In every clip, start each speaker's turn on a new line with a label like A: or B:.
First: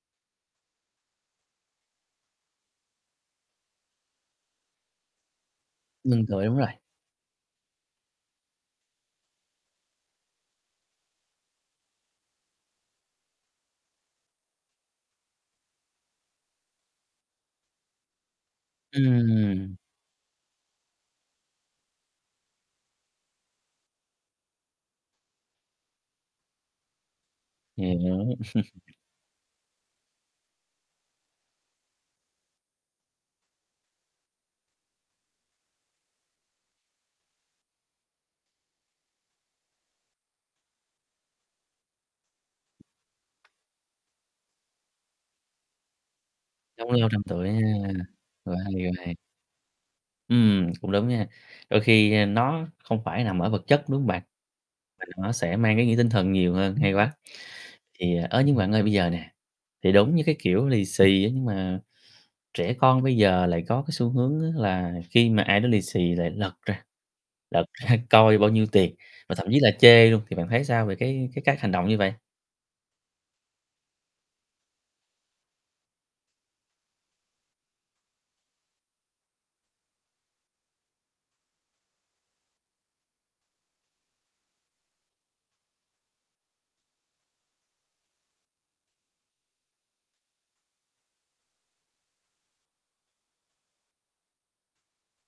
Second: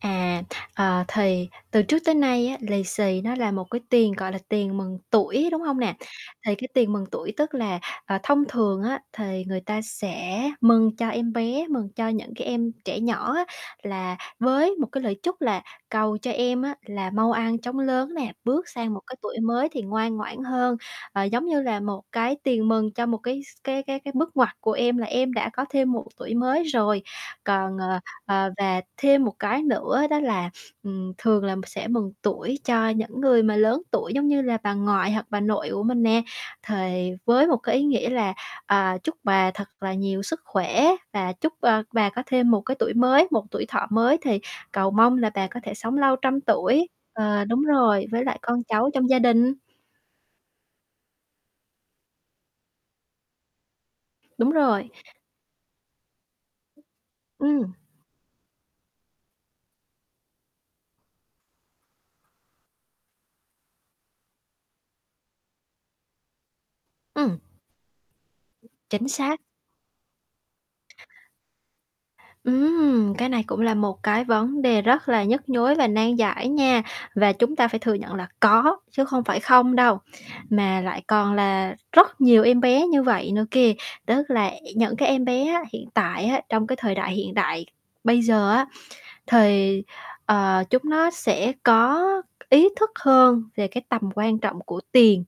A: À, ờ, thì từ trước tới nay á, lì xì nó là một cái tiền, gọi là, tiền mừng tuổi, đúng hông nè?
B: Mừng tuổi,
A: Thì
B: đúng rồi.
A: cái tiền mừng tuổi tức là, ờ, thông thường á thì người ta sẽ mừng cho em bé, mừng cho những cái em trẻ nhỏ á là với một cái lời chúc là cầu cho em á là mau ăn chóng lớn nè, bước sang một cái tuổi mới
B: Ừm.
A: thì ngoan ngoãn hơn. Ờ, giống như là một cái tiền mừng cho một cái s cái cái cái bước ngoặt của em, là em đã có thêm một tuổi mới rồi, còn,
B: Hiểu,
A: ờ,
B: hiểu.
A: ờ, và thêm một cái nữa đó là, ừm, thường là sẽ mừng tuổi cho những người mà lớn tuổi giống như là bà ngoại hoặc bà nội của mình nè, thì với một cái ý nghĩa là, à, chúc bà thật là nhiều sức khỏe và chúc, ơ, bà có thêm một cái tuổi mới, một tuổi thọ mới thì cầu mong là bà có thể sống lâu trăm tuổi
B: Sống lâu trăm
A: ờ,
B: tuổi ha,
A: đúng rồi với lại
B: quá
A: con
B: hay,
A: cháu
B: quá
A: trong
B: hay.
A: gia đình.
B: Ừm, cũng đúng nha, đôi khi, a, nó không phải nằm ở vật chất, đúng hông bạn?
A: Đúng rồi.
B: Mà nó sẽ mang ý nghĩa tinh thần nhiều hơn, hay quá.
A: Ừm.
B: Thì, ơ, nhưng bạn ơi bây giờ nè, thì đúng như cái, kiểu, lì xì á, nhưng mà, trẻ con bây giờ lại có cái xu hướng á là khi mà ai đó lì xì lại lật ra,
A: Ừm.
B: lật ra coi bao nhiêu tiền,
A: Chính
B: và
A: xác.
B: thậm chí là chê luôn, thì bạn thấy sao về cái cái cách hành động như vậy?
A: Ừm, cái này cũng là một cái vấn đề rất là nhức nhối và nan giải nha, và chúng ta phải thừa nhận là có, chứ không phải không đâu, mà lại còn là rất nhiều em bé như vậy nữa kìa, tức là những cái em bé á, hiện tại á, trong cái thời đại hiện đại bây giờ á, thì, ờ, chúng nó sẽ có ý thức hơn về cái tầm quan trọng của tiền,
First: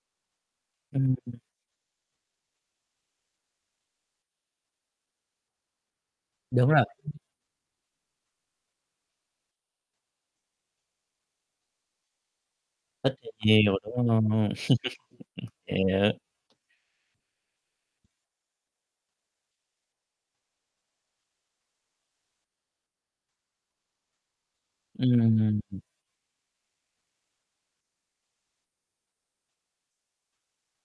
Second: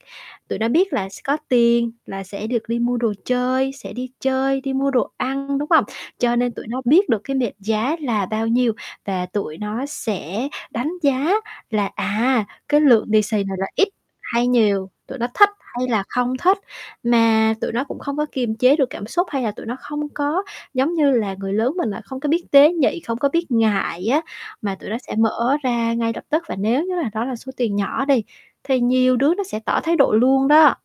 A: tụi nó biết là
B: Ừm,
A: s có
B: ừm.
A: tiền là sẽ được đi mua đồ chơi, sẽ đi chơi, đi mua đồ ăn, đúng hông? Cho nên tụi
B: Đúng
A: nó
B: rồi.
A: biết được cái mệnh giá là bao nhiêu, và tụi nó sẽ đánh giá là, à, cái lượng
B: Ít
A: lì
B: hay
A: xì này là
B: nhiều,
A: ít
B: đúng hông?
A: hay nhiều, tụi nó thích hay là
B: Hiểu.
A: không thích, mà tụi nó cũng không có kiềm chế được cảm xúc hay là tụi nó không có giống như là người lớn mình là không có biết tế nhị, không có biết ngại á mà tụi nó sẽ
B: Ừm,
A: mở
B: ừm.
A: ra ngay lập tức và nếu như là đó là số tiền nhỏ đi thì nhiều đứa nó sẽ tỏ thái độ luôn đó.